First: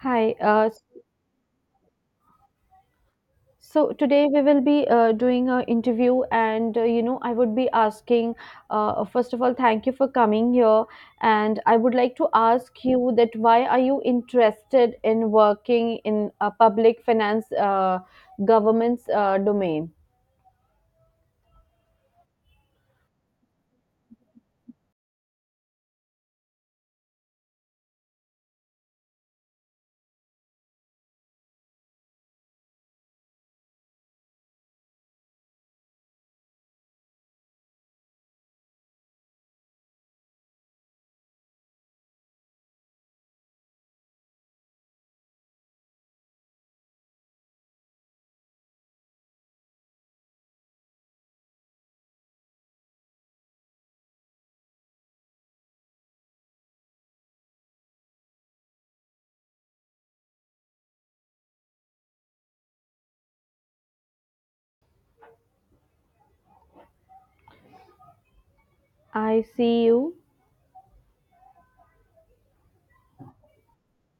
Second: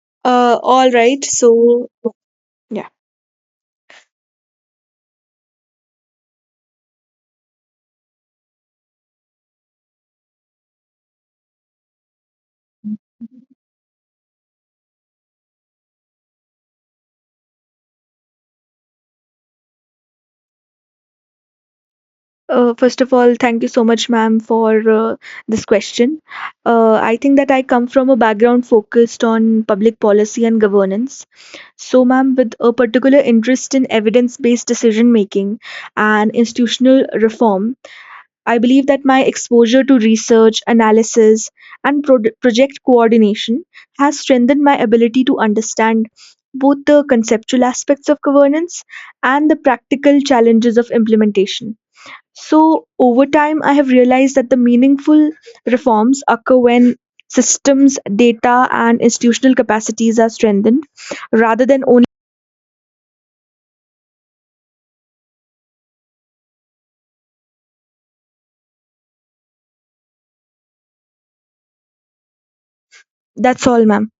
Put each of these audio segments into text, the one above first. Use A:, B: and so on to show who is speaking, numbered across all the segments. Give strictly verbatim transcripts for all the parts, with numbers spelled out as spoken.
A: Hi.
B: Uh,
A: Uh, s-
B: all right. So, yeah.
A: so today we will be uh, doing an interview, and uh, you know, I would be asking. Uh, first of all, thank you for coming here, and I would like to ask you that why are you interested in working in a public finance, uh, government's uh, domain?
B: Uh, first of all, thank you so much, ma'am, for uh, this question. Uh, I think that I come from a background focused on public policy and governance. So, ma'am, with a particular interest in evidence based decision making and institutional reform, I believe that my exposure to research, analysis, and pro- project coordination has strengthened my ability to understand both the conceptual aspects of governance and the practical challenges of implementation. So, over time, I have realized that the meaningful reforms occur when systems, data, and institutional capacities are strengthened rather than only.
A: I see you.
B: That's all, ma'am.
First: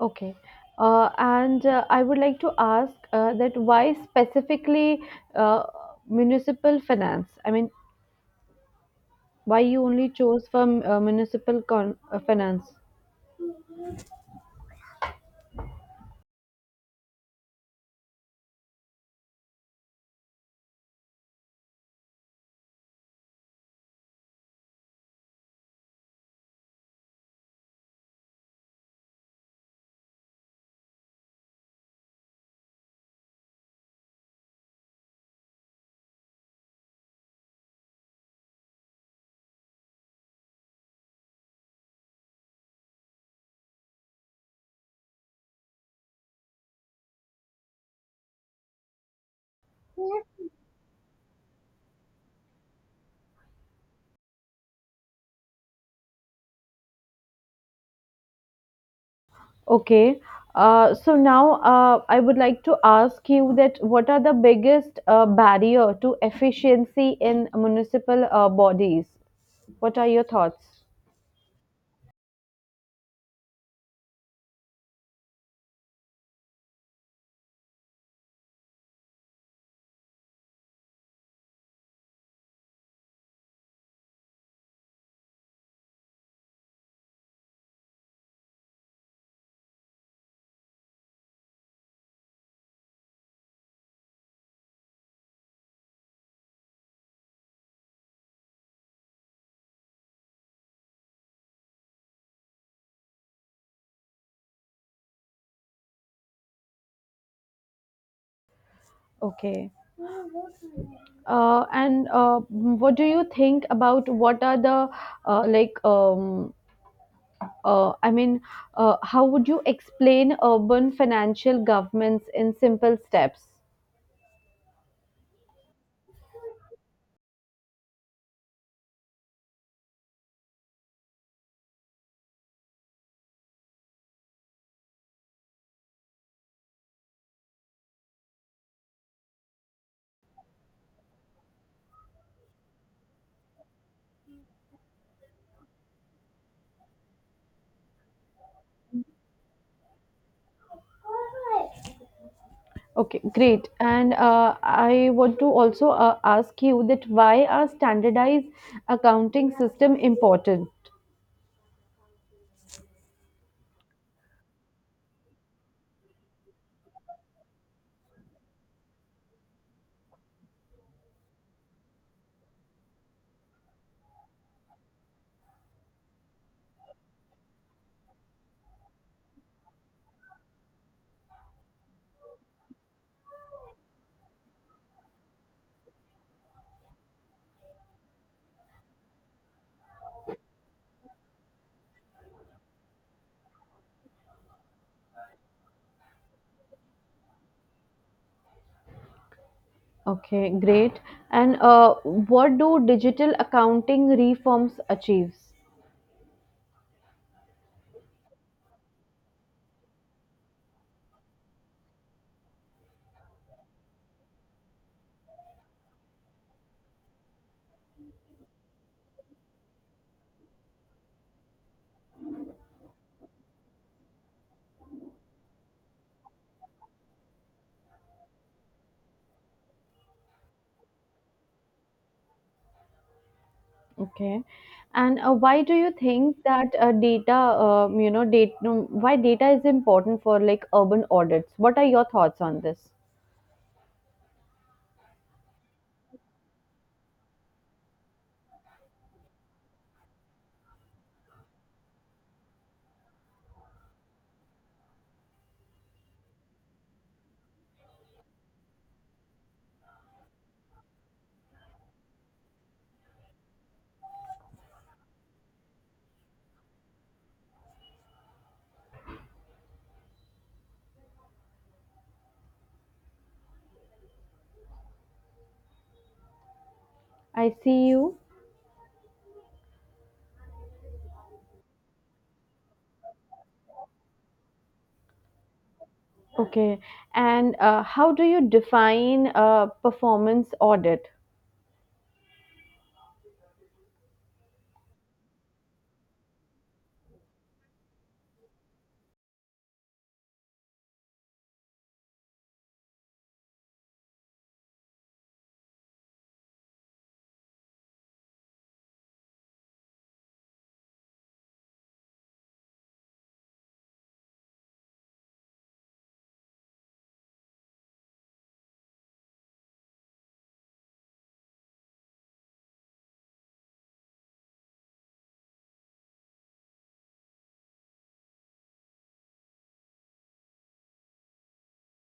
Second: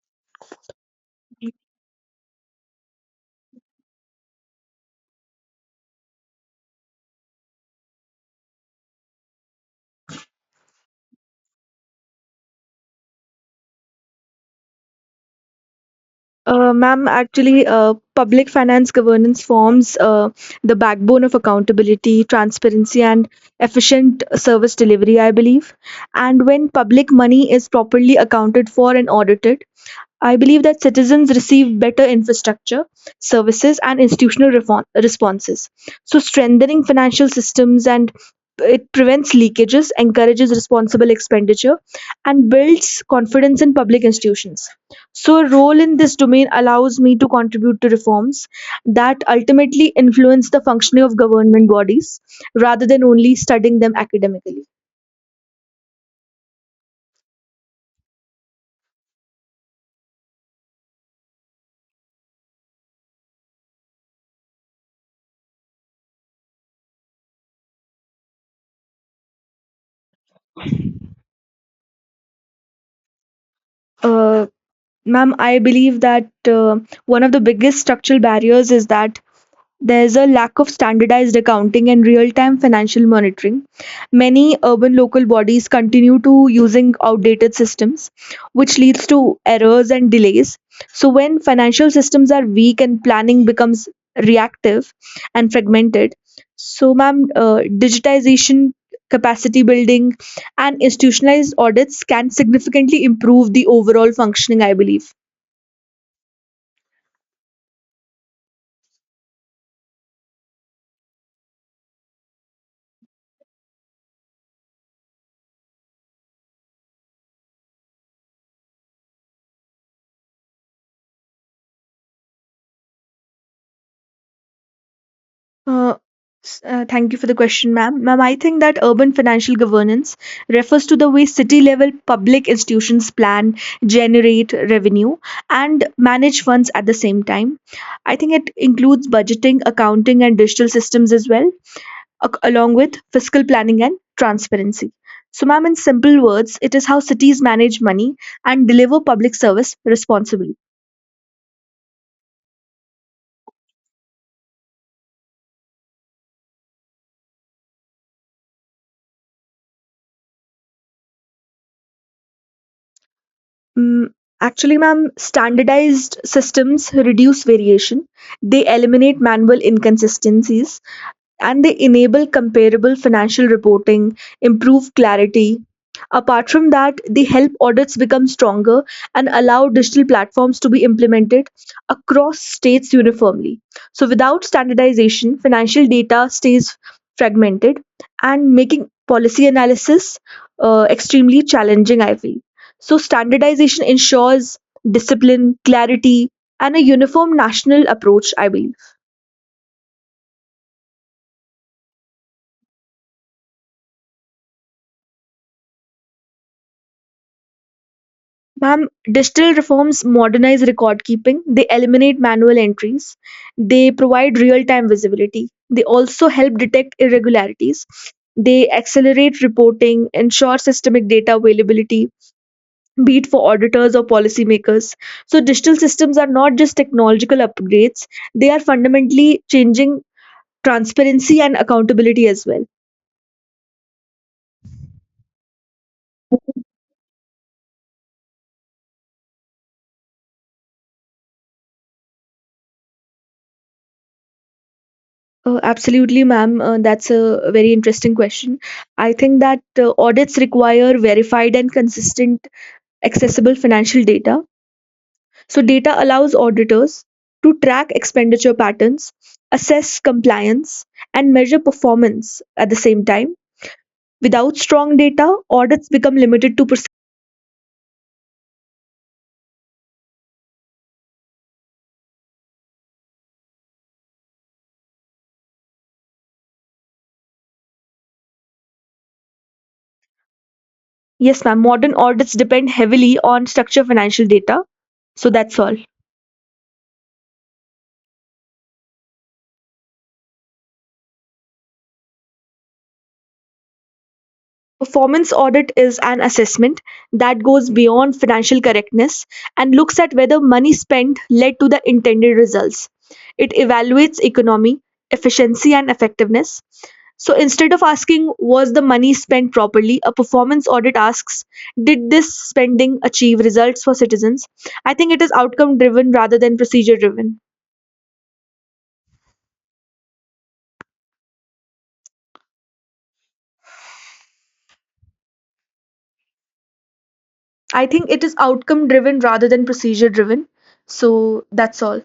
A: Okay. Uh, and uh, I would like to ask uh, that why specifically uh, municipal finance? I mean, why you only chose for uh, municipal con- uh, finance?
B: Uh, ma'am, actually, uh, public finance governance forms uh, the backbone of accountability, transparency, and efficient service delivery, I believe. And when public money is properly accounted for and audited, I believe that citizens receive better infrastructure, services, and institutional reform responses. So, strengthening financial systems and it prevents leakages, encourages responsible expenditure, and builds confidence in public institutions. So, a role in this domain allows me to contribute to reforms that ultimately influence the functioning of government bodies rather than only studying them academically.
A: Okay. Uh, so now uh, i would like to ask you that what are the biggest uh, barrier to efficiency in municipal uh, bodies. What are your thoughts?
B: Uh, ma'am, I believe that uh, one of the biggest structural barriers is that there is a lack of standardized accounting and real-time financial monitoring. Many urban local bodies continue to using outdated systems, which leads to errors and delays. So when financial systems are weak and planning becomes reactive and fragmented, so ma'am, uh, digitization, capacity building, and institutionalized audits can significantly improve the overall functioning, I believe.
A: Okay. Uh, and uh, what do you think about what are the uh, like um, uh, I mean uh, how would you explain urban financial governments in simple steps?
B: Uh, s- uh, Thank you for the question, ma'am. Ma'am, I think that urban financial governance refers to the way city level public institutions plan, generate revenue, and manage funds at the same time. I think it includes budgeting, accounting, and digital systems as well, ac- along with fiscal planning and transparency. So, ma'am, in simple words, it is how cities manage money and deliver public service responsibly.
A: Okay, great. And uh, I want to also uh, ask you that why are standardized accounting system important?
B: Mm, actually, ma'am, standardized systems reduce variation. They eliminate manual inconsistencies and they enable comparable financial reporting, improve clarity. Apart from that, they help audits become stronger and allow digital platforms to be implemented across states uniformly. So, without standardization, financial data stays fragmented and making policy analysis uh, extremely challenging, I feel. So, standardization ensures discipline, clarity, and a uniform national approach, I believe.
A: Okay, great. And uh, what do digital accounting reforms achieves?
B: Ma'am, digital reforms modernize record keeping, they eliminate manual entries, they provide real time visibility, they also help detect irregularities, they accelerate reporting, ensure systemic data availability, be it for auditors or policymakers. So, digital systems are not just technological upgrades, they are fundamentally changing transparency and accountability as well.
A: Okay, and uh, why do you think that uh, data, um, you know, data, why data is important for like urban audits? What are your thoughts on this?
B: Uh, absolutely, ma'am. Uh, that's a very interesting question. I think that uh, audits require verified and consistent accessible financial data. So, data allows auditors to track expenditure patterns, assess compliance, and measure performance at the same time. Without strong data, audits become limited to percent.
A: I see you.
B: Yes, ma'am. Modern audits depend heavily on structured financial data. So, that's all.
A: Okay, and uh, how do you define uh, performance audit?
B: Performance audit is an assessment that goes beyond financial correctness and looks at whether money spent led to the intended results. It evaluates economy, efficiency, and effectiveness. So instead of asking, was the money spent properly, a performance audit asks, did this spending achieve results for citizens? I think it is outcome driven rather than procedure driven. I think it is outcome driven rather than procedure driven. So that's all.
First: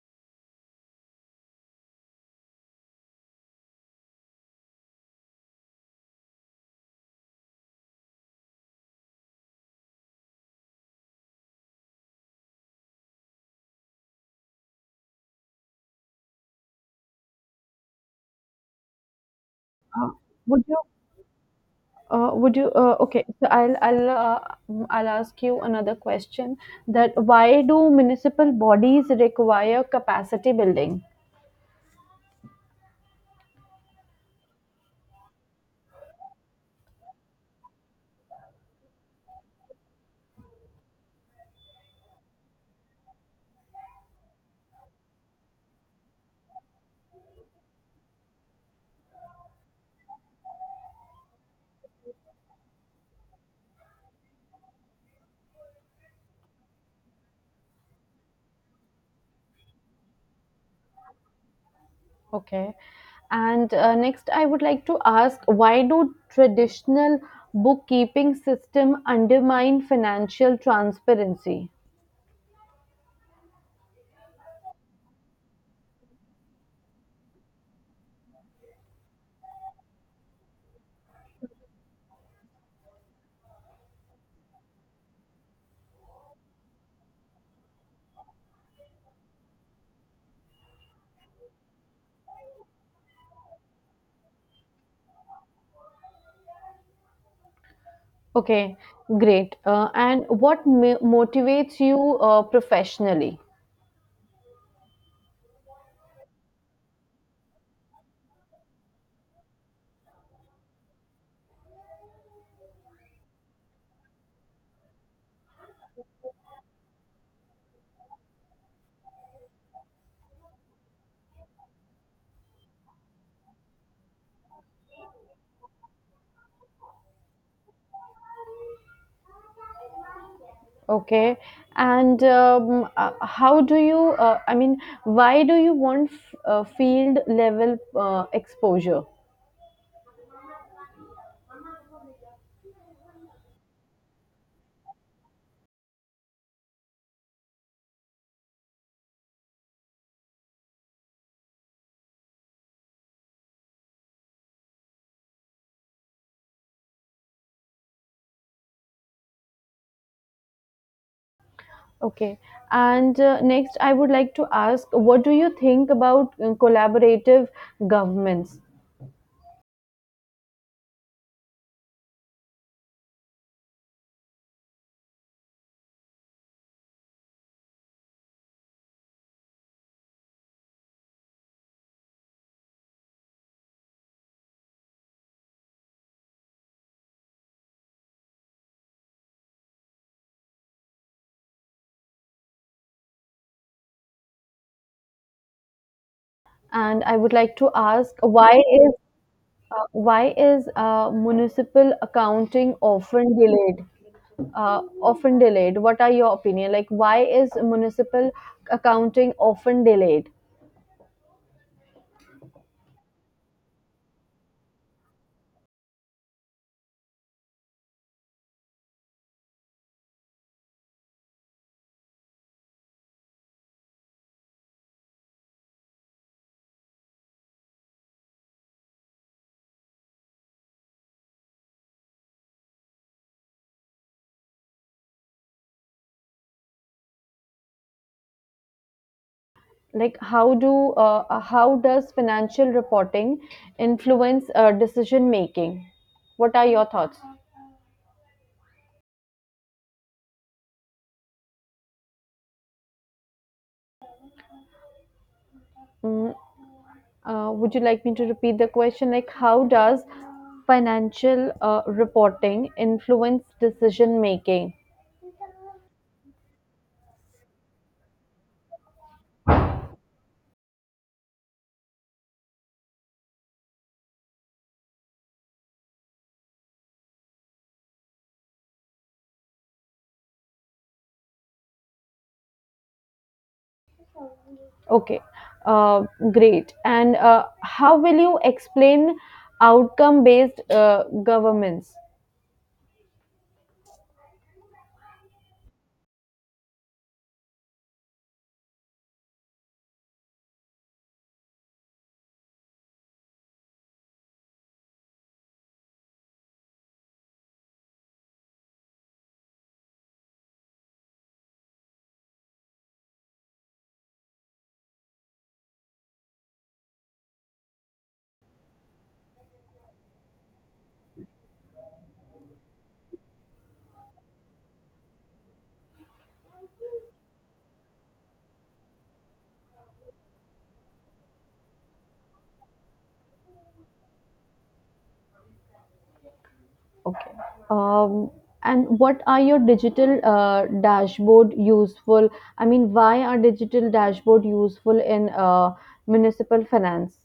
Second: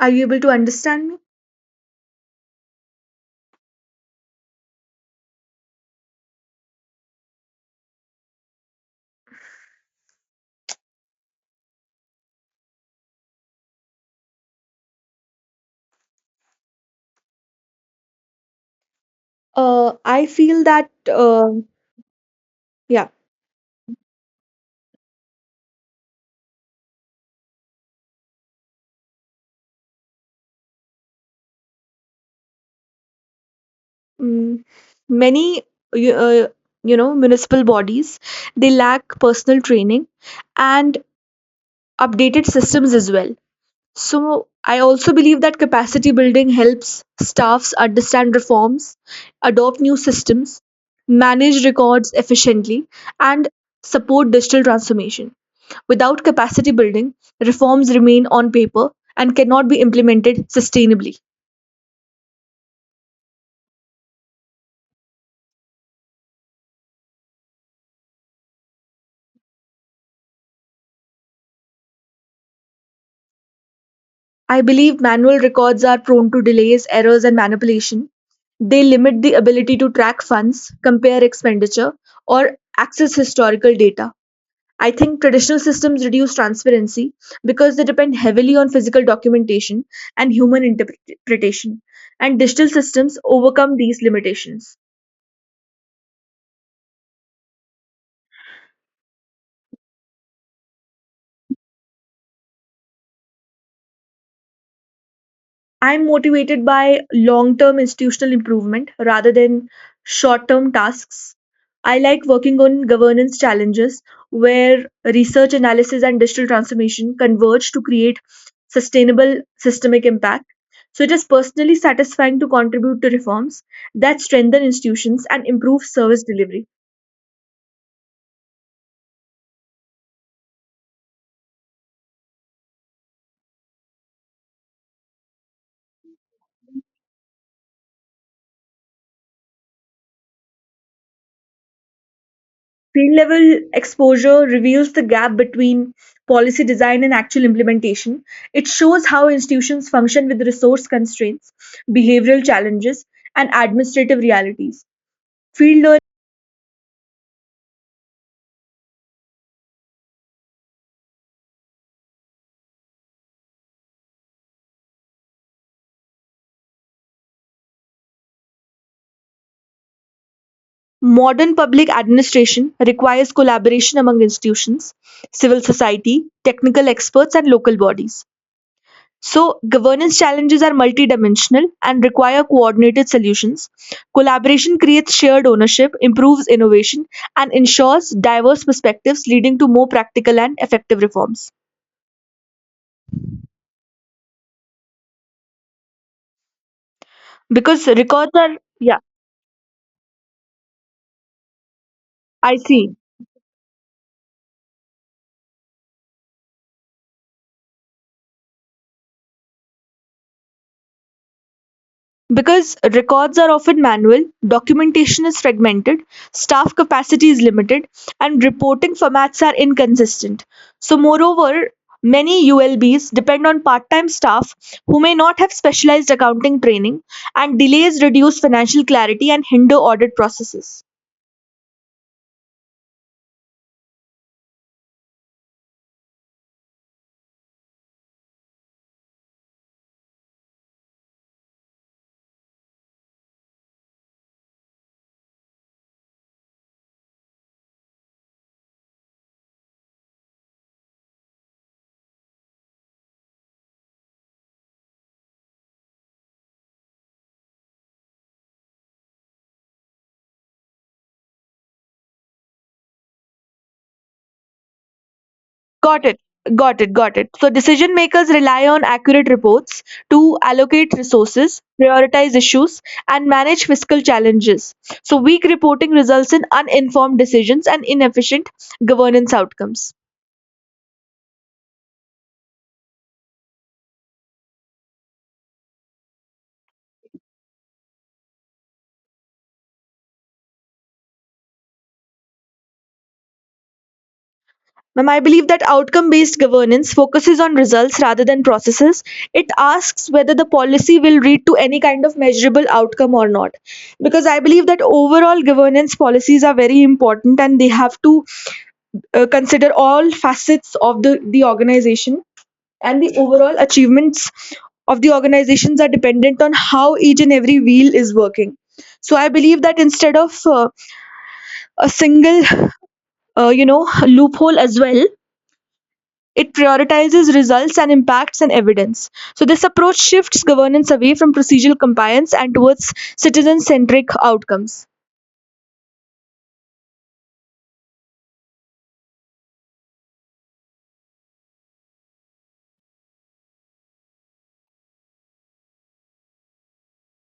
B: Are you able to understand me? Uh,
A: Uh,
B: I feel
A: Would you,
B: that uh,
A: uh, would you, uh,
B: Yeah,
A: okay, so I'll, I'll, uh, mm, I'll ask you another question that why do municipal bodies require capacity building?
B: mm, many you, uh, you know municipal bodies they lack personal training and updated systems as well. So I also believe that capacity building helps staffs understand reforms, adopt new systems, manage records efficiently, and support digital transformation. Without capacity building, reforms remain on paper and cannot be implemented sustainably.
A: Okay. And uh, next, I would like to ask why do traditional bookkeeping system undermine financial transparency?
B: I believe manual records are prone to delays, errors, and manipulation. They limit the ability to track funds, compare expenditure, or access historical data. I think traditional systems reduce transparency because they depend heavily on physical documentation and human interpretation, and digital systems overcome these limitations.
A: Okay, great. Uh, and what mo- motivates you uh, professionally?
B: I'm motivated by long term institutional improvement rather than short term tasks. I like working on governance challenges where research analysis and digital transformation converge to create sustainable systemic impact. So it is personally satisfying to contribute to reforms that strengthen institutions and improve service delivery.
A: Okay. And um, uh, how do you, uh, I mean, why do you want f- uh, field level uh, exposure?
B: Field-level exposure reveals the gap between policy design and actual implementation. It shows how institutions function with resource constraints, behavioral challenges, and administrative realities. Field learning.
A: Okay. And uh, next, I would like to ask what do you think about uh, collaborative governments?
B: Modern public administration requires collaboration among institutions, civil society, technical experts, and local bodies. So, governance challenges are multidimensional and require coordinated solutions. Collaboration creates shared ownership, improves innovation, and ensures diverse perspectives, leading to more practical and effective reforms.
A: And I would like to
B: Because
A: ask
B: records
A: why
B: are,
A: is
B: yeah,
A: uh, why is uh, municipal
B: I
A: accounting
B: see.
A: often delayed? Uh, often delayed. What are your opinion? Like, why is municipal accounting often delayed?
B: Because records are often manual, documentation is fragmented, staff capacity is limited, and reporting formats are inconsistent. So, moreover, many U L Bs depend on part time staff who may not have specialized accounting training, and delays reduce financial clarity and hinder audit processes.
A: like how do uh, uh, how does financial reporting influence uh, decision making? What are your thoughts? mm, uh, would you like me to repeat the question? Like, how does financial uh, reporting influence decision making?
B: Got it. Got it. Got it. So decision makers rely on accurate reports to allocate resources, prioritize issues, and manage fiscal challenges. So weak reporting results in uninformed decisions and inefficient governance outcomes.
A: Okay, uh, great. And uh, how will you explain outcome based uh, governments?
B: Ma'am, I believe that outcome based governance focuses on results rather than processes. It asks whether the policy will lead to any kind of measurable outcome or not. Because I believe that overall governance policies are very important and they have to uh, consider all facets of the, the organization, and the overall achievements of the organizations are dependent on how each and every wheel is working. So I believe that instead of uh, a single uh, you know loophole as well, it prioritizes results and impacts and evidence. So this approach shifts governance away from procedural compliance and towards citizen centric outcomes.
A: Okay. Um, and what are your digital uh, dashboard useful? I mean, why are digital dashboard useful in uh, municipal finance?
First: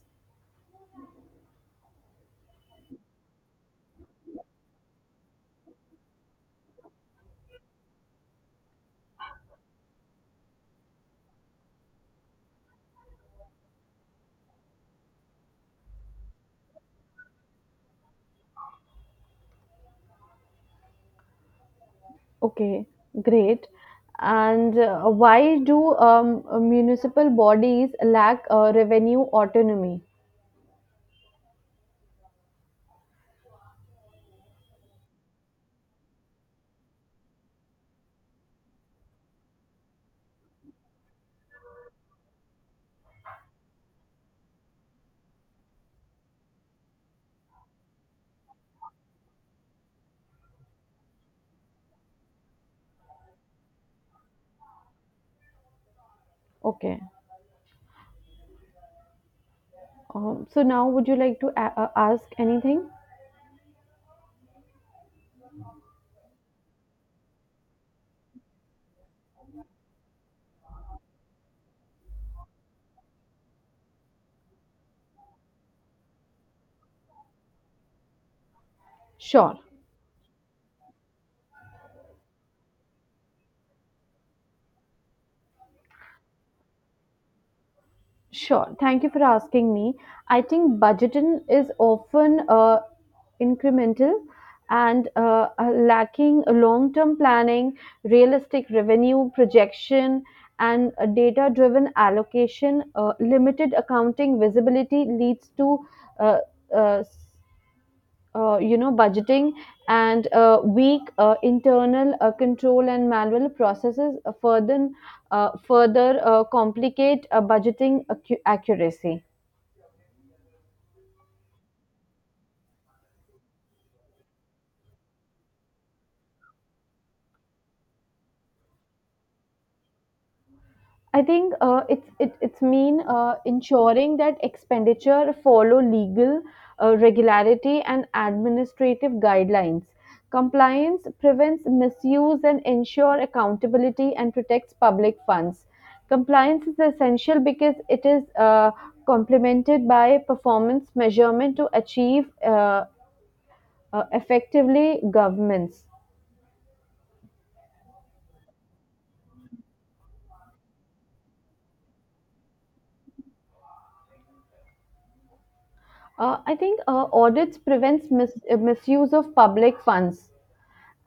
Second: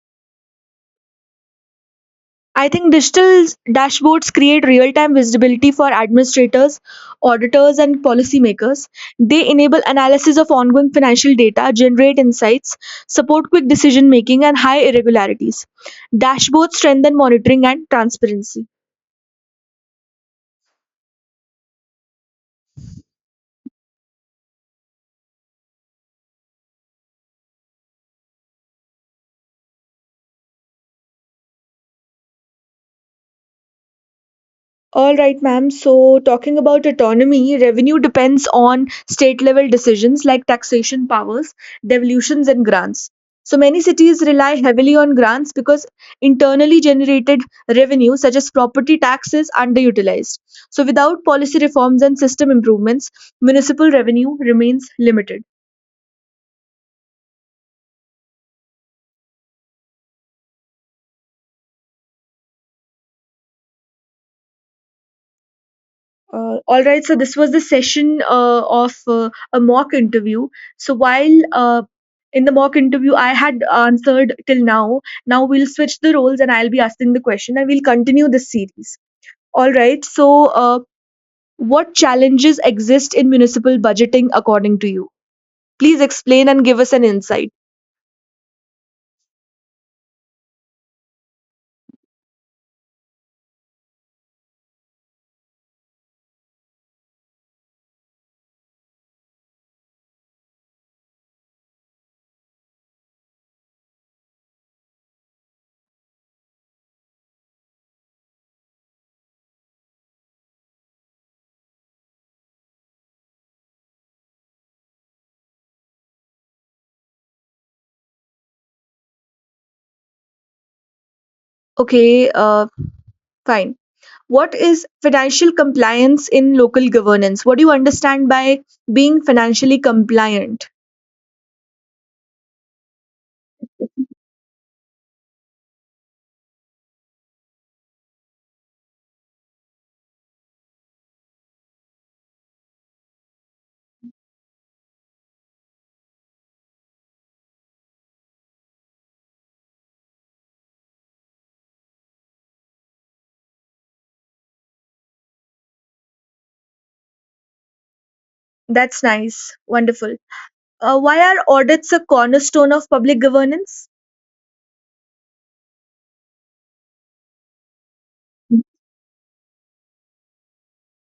B: I think digital dashboards create real time visibility for administrators, auditors, and policymakers. They enable analysis of ongoing financial data, generate insights, support quick decision making, and high irregularities. Dashboards strengthen monitoring and transparency.
A: Okay, great. And uh, why do um, municipal bodies lack uh, revenue autonomy?
B: All right, ma'am. So, talking about autonomy, revenue depends on state level decisions like taxation powers, devolutions, and grants. So, many cities rely heavily on grants because internally generated revenue, such as property tax, is underutilized. So, without policy reforms and system improvements, municipal revenue remains limited.
A: Okay. Um, so now, would you like to a- uh, ask anything?
B: Uh, all right, so this was the session uh, of uh, a mock interview. So while uh, in the mock interview, I had answered till now. Now we'll switch the roles and I'll be asking the question and we'll continue this series.
A: Sure.
B: All right, so uh, what challenges exist in municipal budgeting according to you? Please explain and give us an insight.
A: Sure. Thank you for asking me. I think budgeting is often uh, incremental and uh, uh, lacking long term planning, realistic revenue projection, and data driven allocation. Uh, limited accounting visibility leads to uh, uh, uh, you know budgeting, and uh, weak uh, internal uh, control and manual processes uh, further uh, further uh, complicate uh, budgeting accu- accuracy.
B: Okay, uh, fine. What is financial compliance in local governance? What do you understand by being financially compliant?
A: I think uh, it's it, it's mean uh, ensuring that expenditure follow legal uh, regularity and administrative guidelines. Compliance prevents misuse and ensure accountability and protects public funds. Compliance is essential because it is uh, complemented by performance measurement to achieve uh, uh, effectively governments.
B: That's nice. Wonderful. Uh, why are audits a cornerstone of public governance?
A: Uh, I think uh, audits prevents mis- uh, misuse of public funds,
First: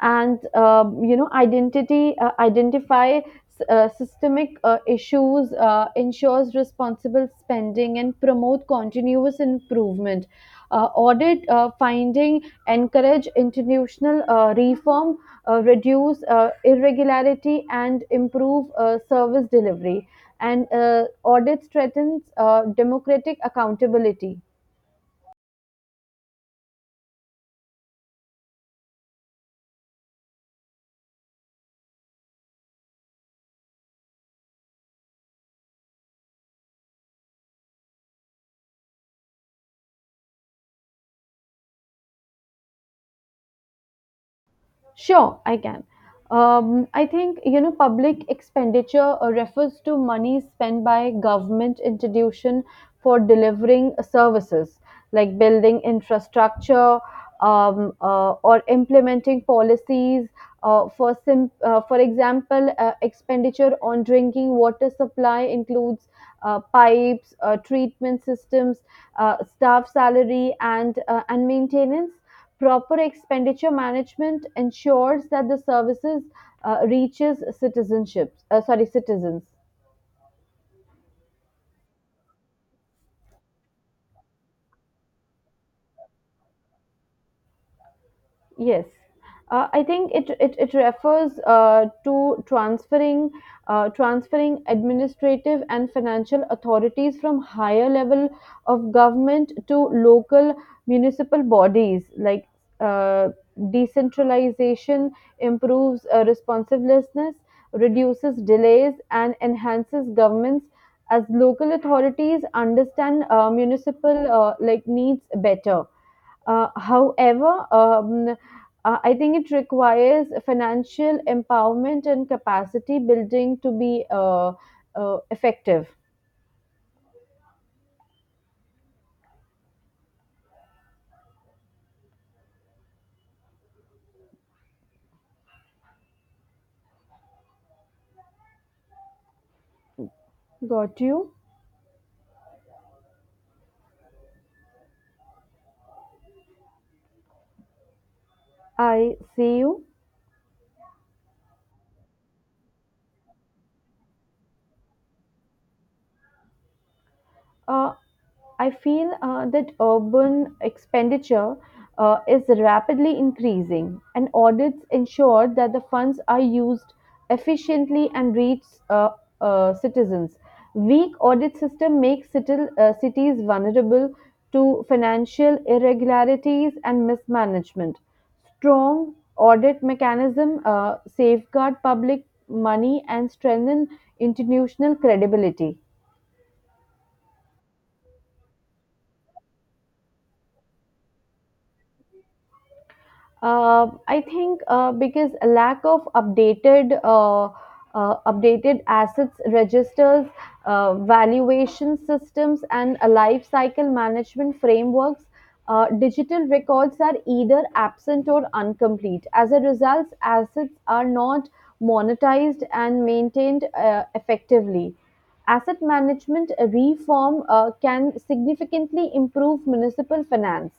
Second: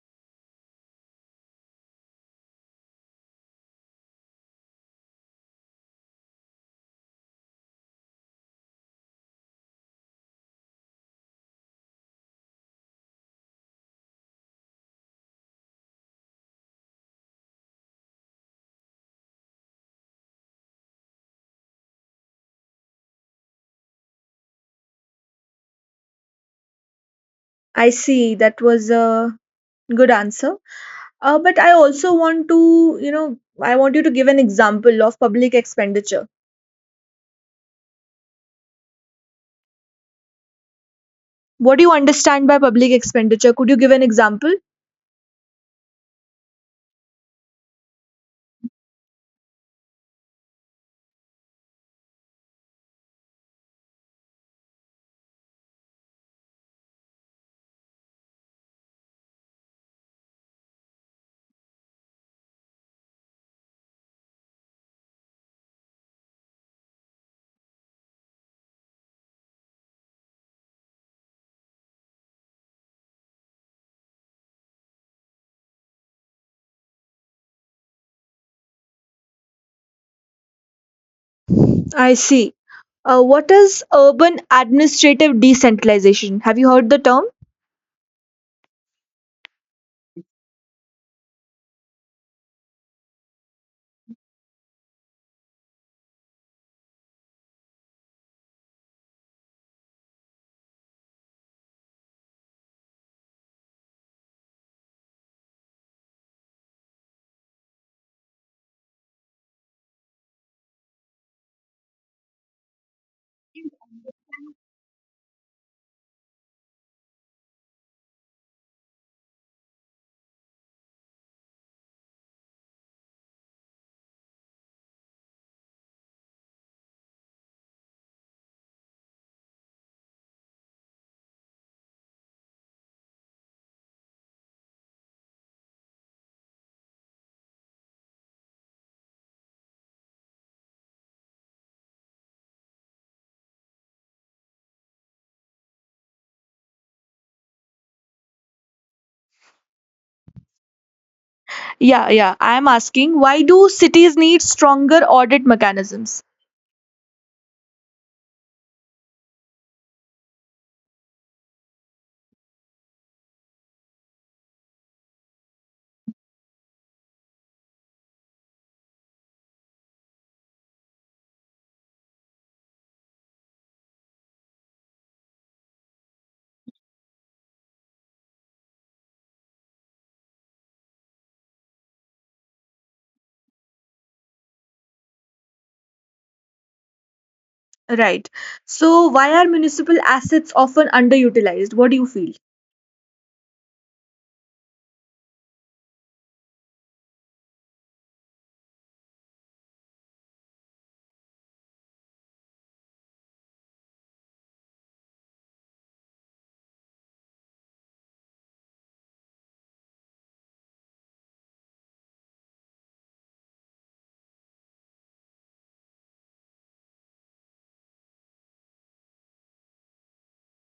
A: and um, you know identity uh, identify uh, systemic uh, issues, uh, ensures responsible spending and promote continuous improvement. Uh, audit uh, finding encourage institutional uh, reform, uh, reduce uh, irregularity and improve uh, service delivery, and uh, audit threatens uh, democratic accountability.
B: I see. That was a good answer. Uh, but I also want to, you know, I want you to give an example of public expenditure. What do you understand by public expenditure? Could you give an example?
A: Sure, I can. Um, I think you know public expenditure uh, refers to money spent by government institution for delivering services like building infrastructure, um, uh, or implementing policies. Uh, for sim- uh, for example, uh, expenditure on drinking water supply includes uh, pipes, uh, treatment systems, uh, staff salary, and uh, and maintenance. Proper expenditure management ensures that the services uh, reaches citizenships, uh, sorry, citizens.
B: I see. Uh, what is urban administrative decentralization? Have you heard the term?
A: Yes, uh, I think it it, it refers uh, to transferring uh, transferring administrative and financial authorities from higher level of government to local municipal bodies. Like uh, decentralization improves uh, responsiveness, reduces delays, and enhances governments as local authorities understand uh, municipal uh, like needs better. Uh, however, um, uh, I think it requires financial empowerment and capacity building to be uh, uh, effective. Got you. I see you.
B: Yeah, yeah. I am asking why do cities need stronger audit mechanisms?
A: Uh, I feel uh, that urban expenditure uh, is rapidly increasing, and audits ensure that the funds are used efficiently and reach uh, uh, citizens. Weak audit system makes city, uh, cities vulnerable to financial irregularities and mismanagement. Strong audit mechanism uh, safeguard public money and strengthen institutional credibility.
B: Right. So, why are municipal assets often underutilized? What do you feel?
A: Uh, I think uh, because a lack of updated uh, uh, updated assets registers, uh, valuation systems, and a life cycle management frameworks, uh, digital records are either absent or incomplete. As a result, assets are not monetized and maintained uh, effectively. Asset management reform uh, can significantly improve municipal finance.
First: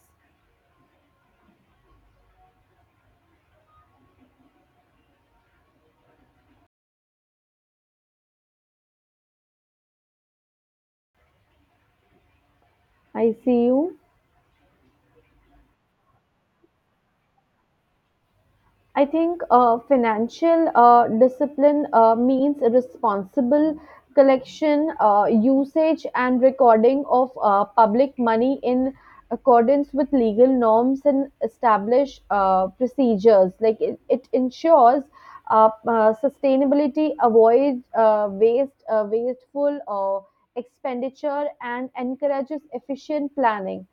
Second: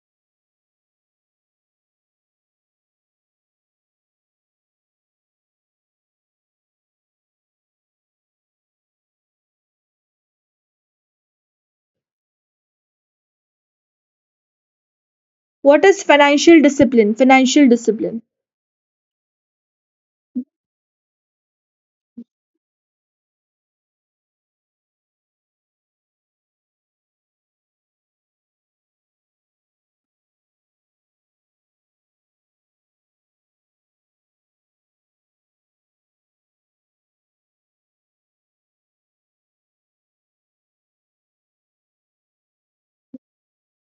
A: I see you.
B: What is financial discipline? Financial discipline.
A: I think uh, financial uh, discipline uh, means responsible collection, uh, usage, and recording of uh, public money in accordance with legal norms and established uh, procedures. Like it, it ensures uh, uh, sustainability, avoids uh, waste, uh, wasteful uh, expenditure, and encourages efficient planning.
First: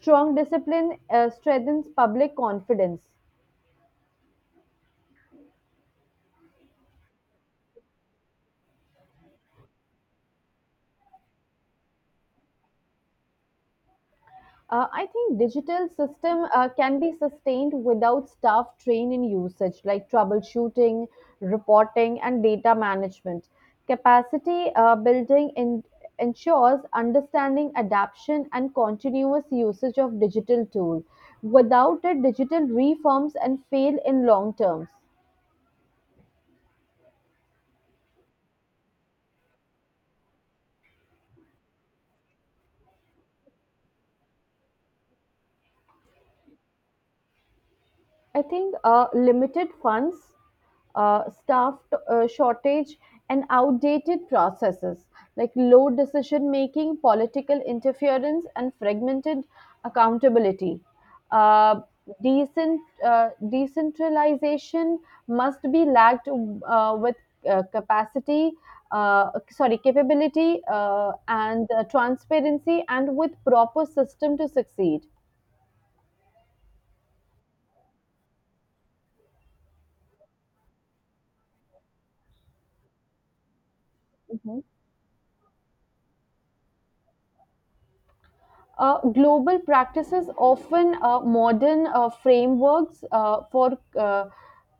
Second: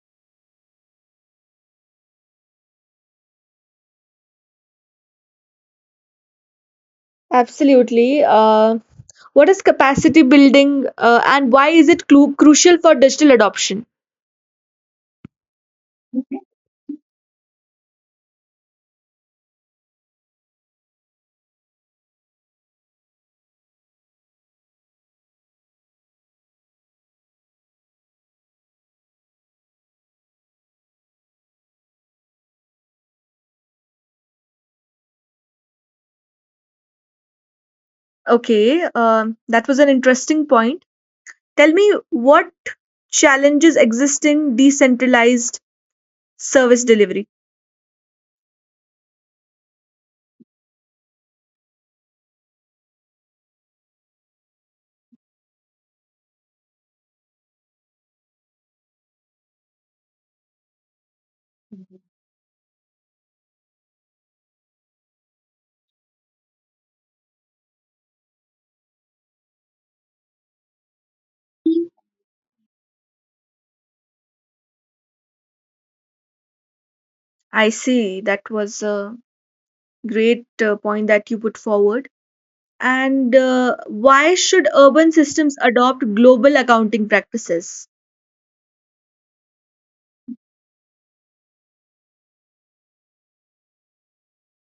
A: Strong discipline uh, strengthens public confidence.
B: Absolutely. Uh, what is capacity building uh, and why is it clu- crucial for digital adoption?
A: Uh, I think digital system uh, can be sustained without staff trained in usage, like troubleshooting, reporting, and data management. Capacity uh, building in, ensures understanding, adaption, and continuous usage of digital tool. Without it, digital reforms and fail in long terms.
B: Okay, um, that was an interesting point. Tell me what challenges exist in decentralized service delivery?
A: I think uh, limited funds, uh, staff uh, shortage, and outdated processes like low decision making, political interference, and fragmented accountability. Uh, decent uh, Decentralization must be lacked uh, with uh, capacity. Uh, sorry, capability uh, and uh, transparency, and with proper system to succeed.
B: I see. That was a great uh, point that you put forward. And uh, why
A: Mhm.
B: should urban systems adopt global accounting practices?
A: Uh, global practices often uh, modern uh, frameworks uh, for uh,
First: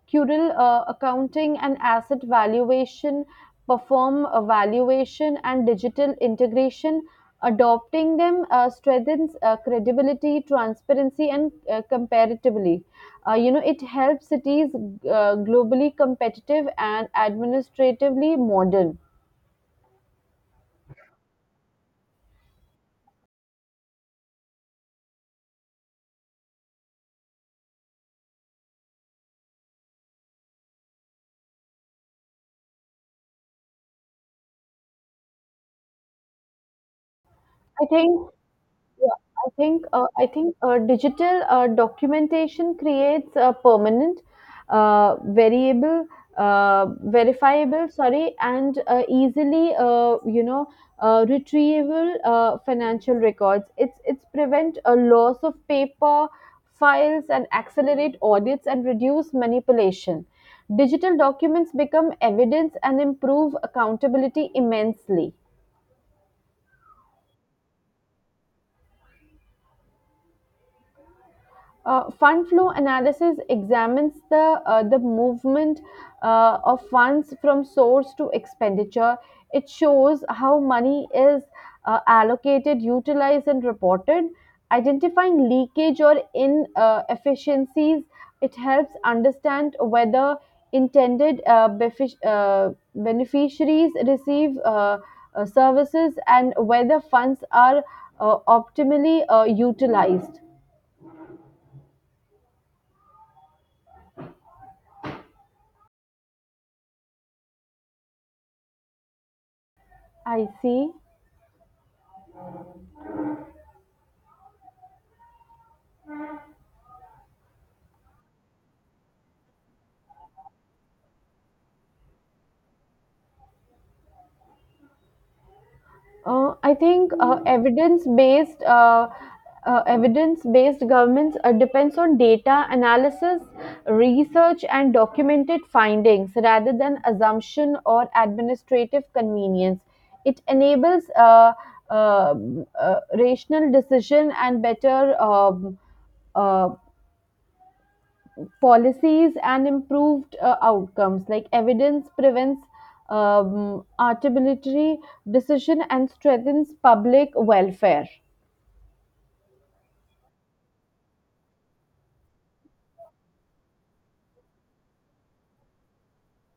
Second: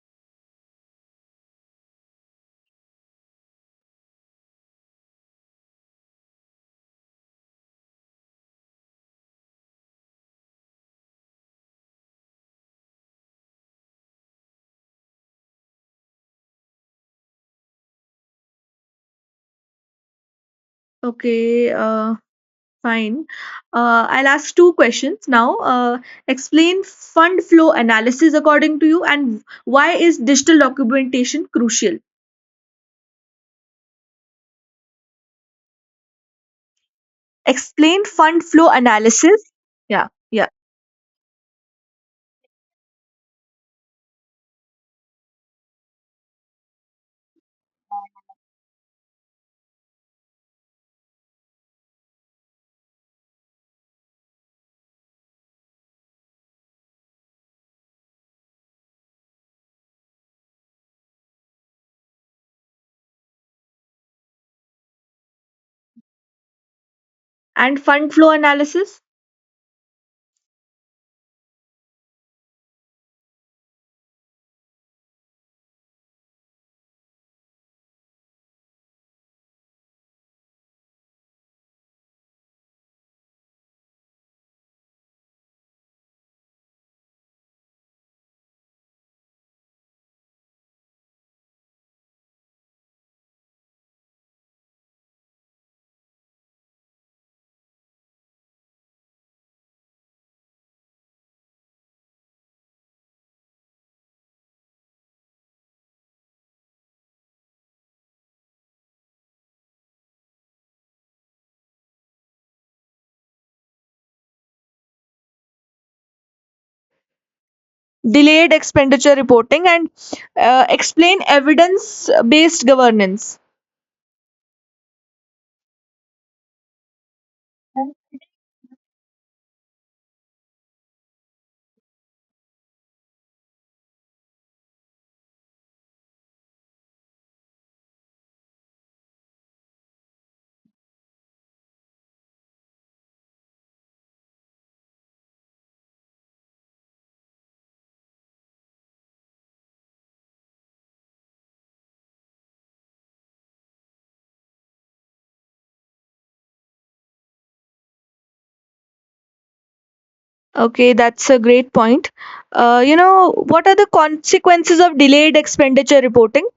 A: Curel uh, accounting and asset valuation, perform evaluation and digital integration. Adopting them uh, strengthens uh, credibility, transparency, and uh, comparatively. Uh, you know, it helps cities uh, globally competitive and administratively modern.
B: Okay, uh, fine. Uh, I'll ask two questions now. Uh, explain fund flow analysis according to you, and why is digital documentation crucial?
A: I
B: Explain
A: think.
B: fund flow
A: Yeah, I
B: analysis.
A: think uh,
B: Yeah,
A: I
B: yeah.
A: think uh, digital uh, documentation creates a permanent, uh, variable, uh, verifiable, sorry, and uh, easily, uh, you know, uh, retrievable uh, financial records. It's it's prevent a loss of paper files and accelerate audits and reduce manipulation. Digital documents become evidence and improve accountability immensely.
B: And fund flow analysis,
A: Uh, fund flow analysis examines the uh, the movement uh, of funds from source to expenditure. It shows how money is uh, allocated, utilized, and reported. Identifying leakage or inefficiencies, it helps understand whether intended uh, benefic- uh, beneficiaries receive uh, uh, services and whether funds are uh, optimally uh, utilized. I see.
B: delayed expenditure reporting, and uh, explain evidence based governance.
A: Uh, I think uh, evidence-based uh, uh, evidence-based governments uh, depends on data analysis, research, and documented findings rather than assumption or administrative convenience. It enables uh, uh, uh, rational decision and better um, uh, policies and improved uh, outcomes. Like evidence prevents um, arbitrary decision and strengthens public welfare.
B: Okay, that's a great point. Uh, you know, what are the consequences of delayed expenditure reporting?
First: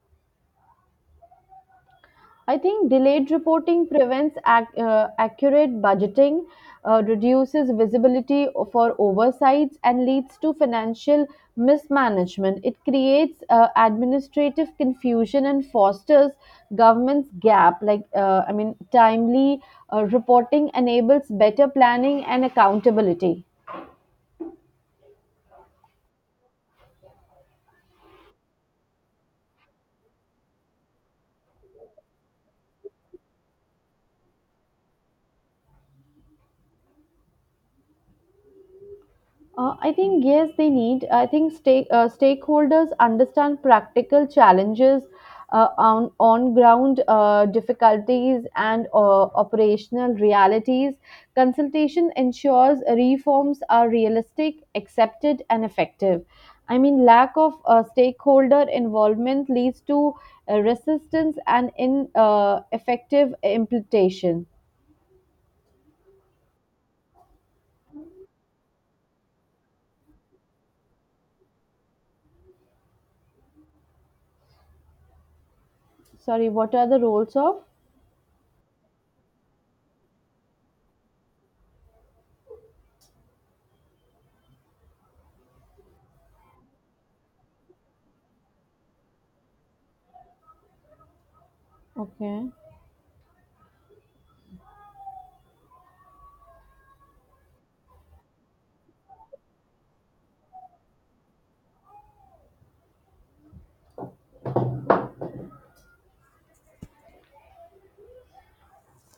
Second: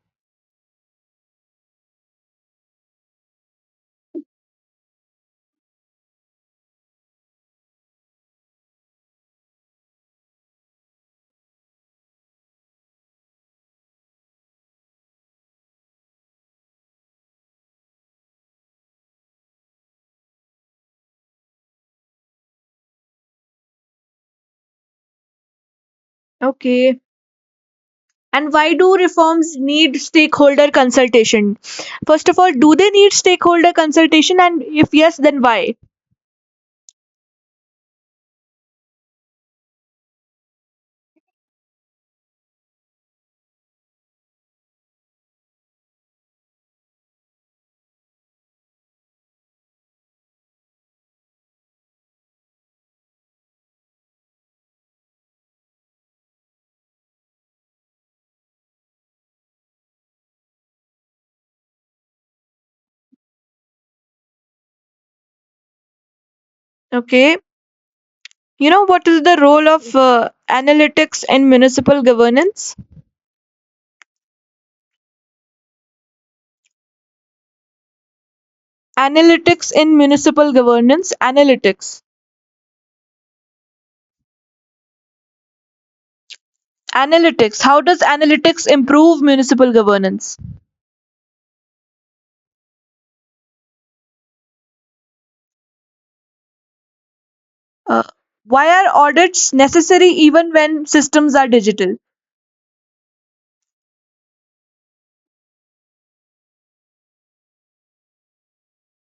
A: I think delayed reporting prevents ac- uh, accurate budgeting, uh, reduces visibility for oversights, and leads to financial mismanagement. It creates uh, administrative confusion and fosters government's gap. Like, uh, I mean, timely uh, reporting enables better planning and accountability.
B: Okay. And why do reforms need stakeholder consultation? First of all, do they need stakeholder consultation? And if yes, then why?
A: Uh, I think yes, they need. I think stake, uh, stakeholders understand practical challenges uh, on on ground uh, difficulties and uh, operational realities. Consultation ensures reforms are realistic, accepted, and effective. I mean, lack of uh, stakeholder involvement leads to uh, resistance and in uh, effective implementation.
B: Okay. You know, what is the role of uh, analytics in municipal governance?
A: Sorry, what are the roles of?
B: Analytics in municipal governance, analytics. Analytics. How does analytics improve municipal governance?
A: Okay,
B: Uh, why are audits necessary even when systems are digital?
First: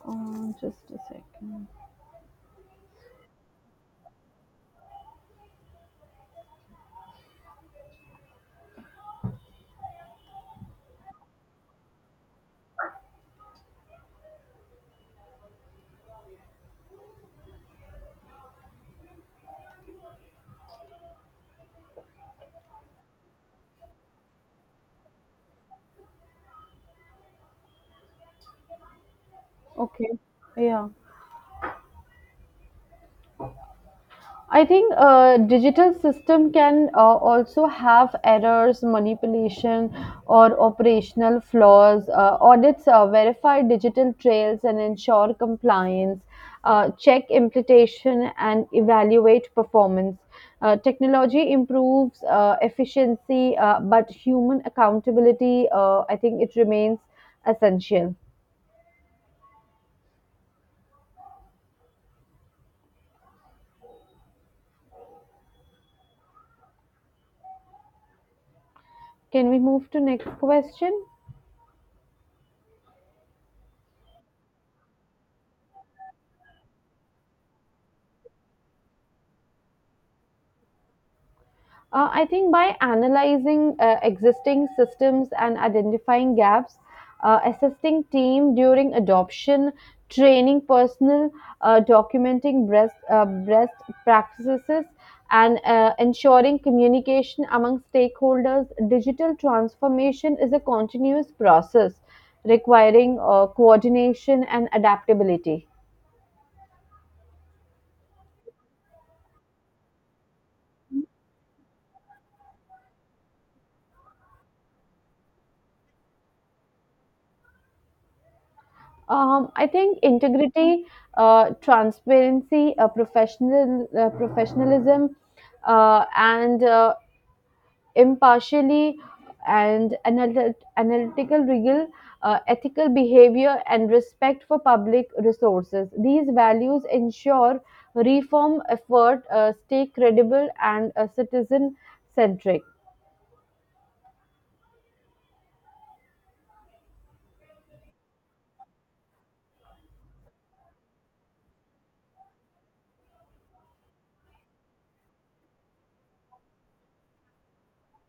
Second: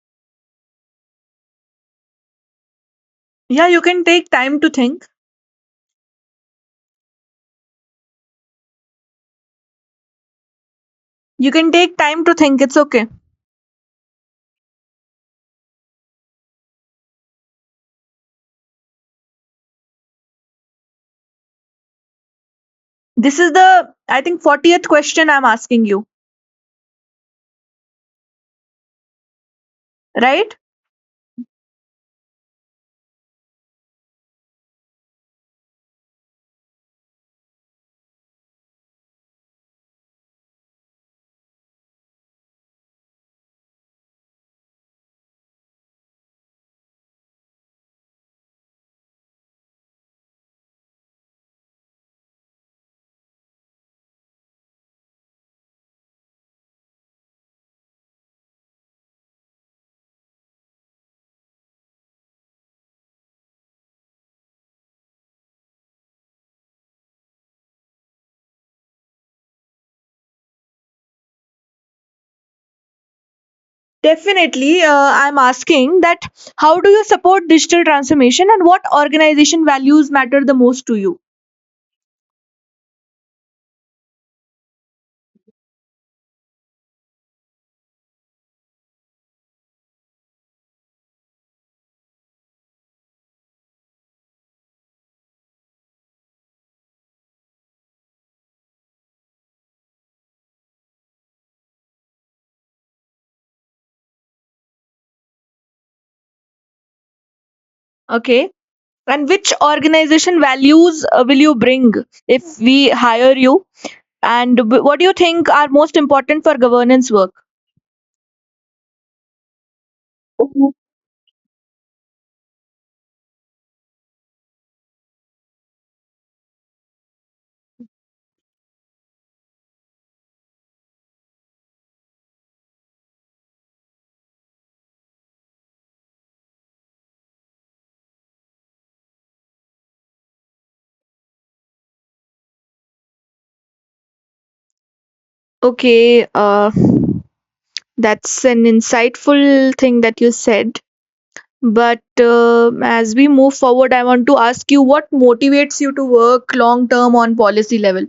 A: uh, just a second.
B: Yeah, you can take time to think. You can take time to think. It's okay. This is the, I think, fortieth question I'm asking you,
A: Okay.
B: right?
A: Yeah. I think uh, digital system can uh, also have errors, manipulation, or operational flaws. Uh, audits uh, verify digital trails and ensure compliance, uh, check implementation, and evaluate performance. Uh, technology improves uh, efficiency, uh, but human accountability, uh, I think, it remains essential. Can we move to next question?
B: Definitely, uh, I'm asking that how do you support digital transformation and what organization values matter the most to you?
A: Uh, I think by analyzing uh, existing systems and identifying gaps, uh, assisting team during adoption, training personnel, uh, documenting breast uh, breast practices, and uh, ensuring communication among stakeholders, digital transformation is a continuous process requiring uh, coordination and adaptability.
B: Okay. And which organization values uh, will you bring if we hire you? And w- what do you think are most important for governance work?
A: Um, I think integrity, uh, transparency, uh, professional uh, professionalism, uh, and uh, impartially and anal- analytical rigor, uh, ethical behavior, and respect for public resources. These values ensure reform effort uh, stay credible and uh, citizen centric.
B: Okay, uh, that's an insightful thing that you said. But uh, as we move forward, I want to ask you what motivates you to work long term on policy level?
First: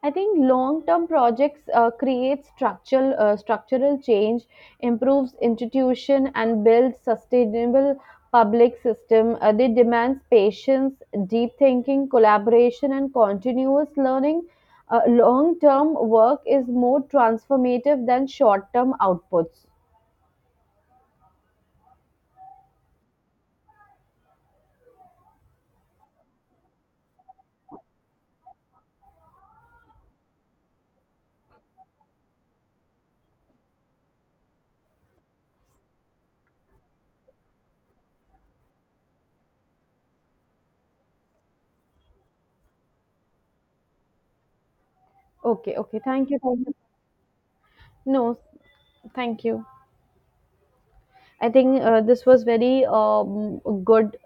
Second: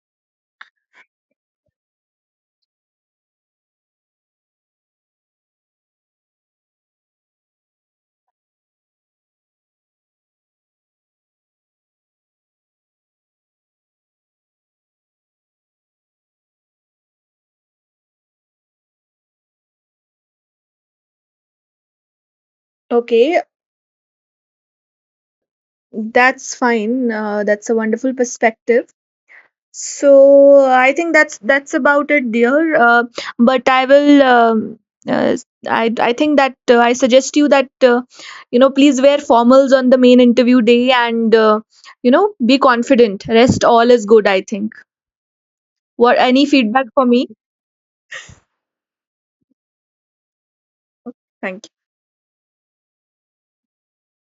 A: I think long-term projects uh, create structural uh, structural change, improves institution, and builds sustainable public system. Uh, they demands patience, deep thinking, collaboration, and continuous learning. Uh, long-term work is more transformative than short-term outputs.
B: Okay, that's fine. Uh, that's a wonderful perspective. So, I think that's that's about it, dear. Uh, but I will. Um, uh, I I think that uh, I suggest you that uh, you know please wear formals on the main interview day and uh, you know be confident. Rest all is good. I think.
A: Okay, okay.
B: What
A: Thank you.
B: any
A: Thank you.
B: feedback for me?
A: No, thank you. I
B: Thank
A: think
B: you.
A: uh, this was very um, good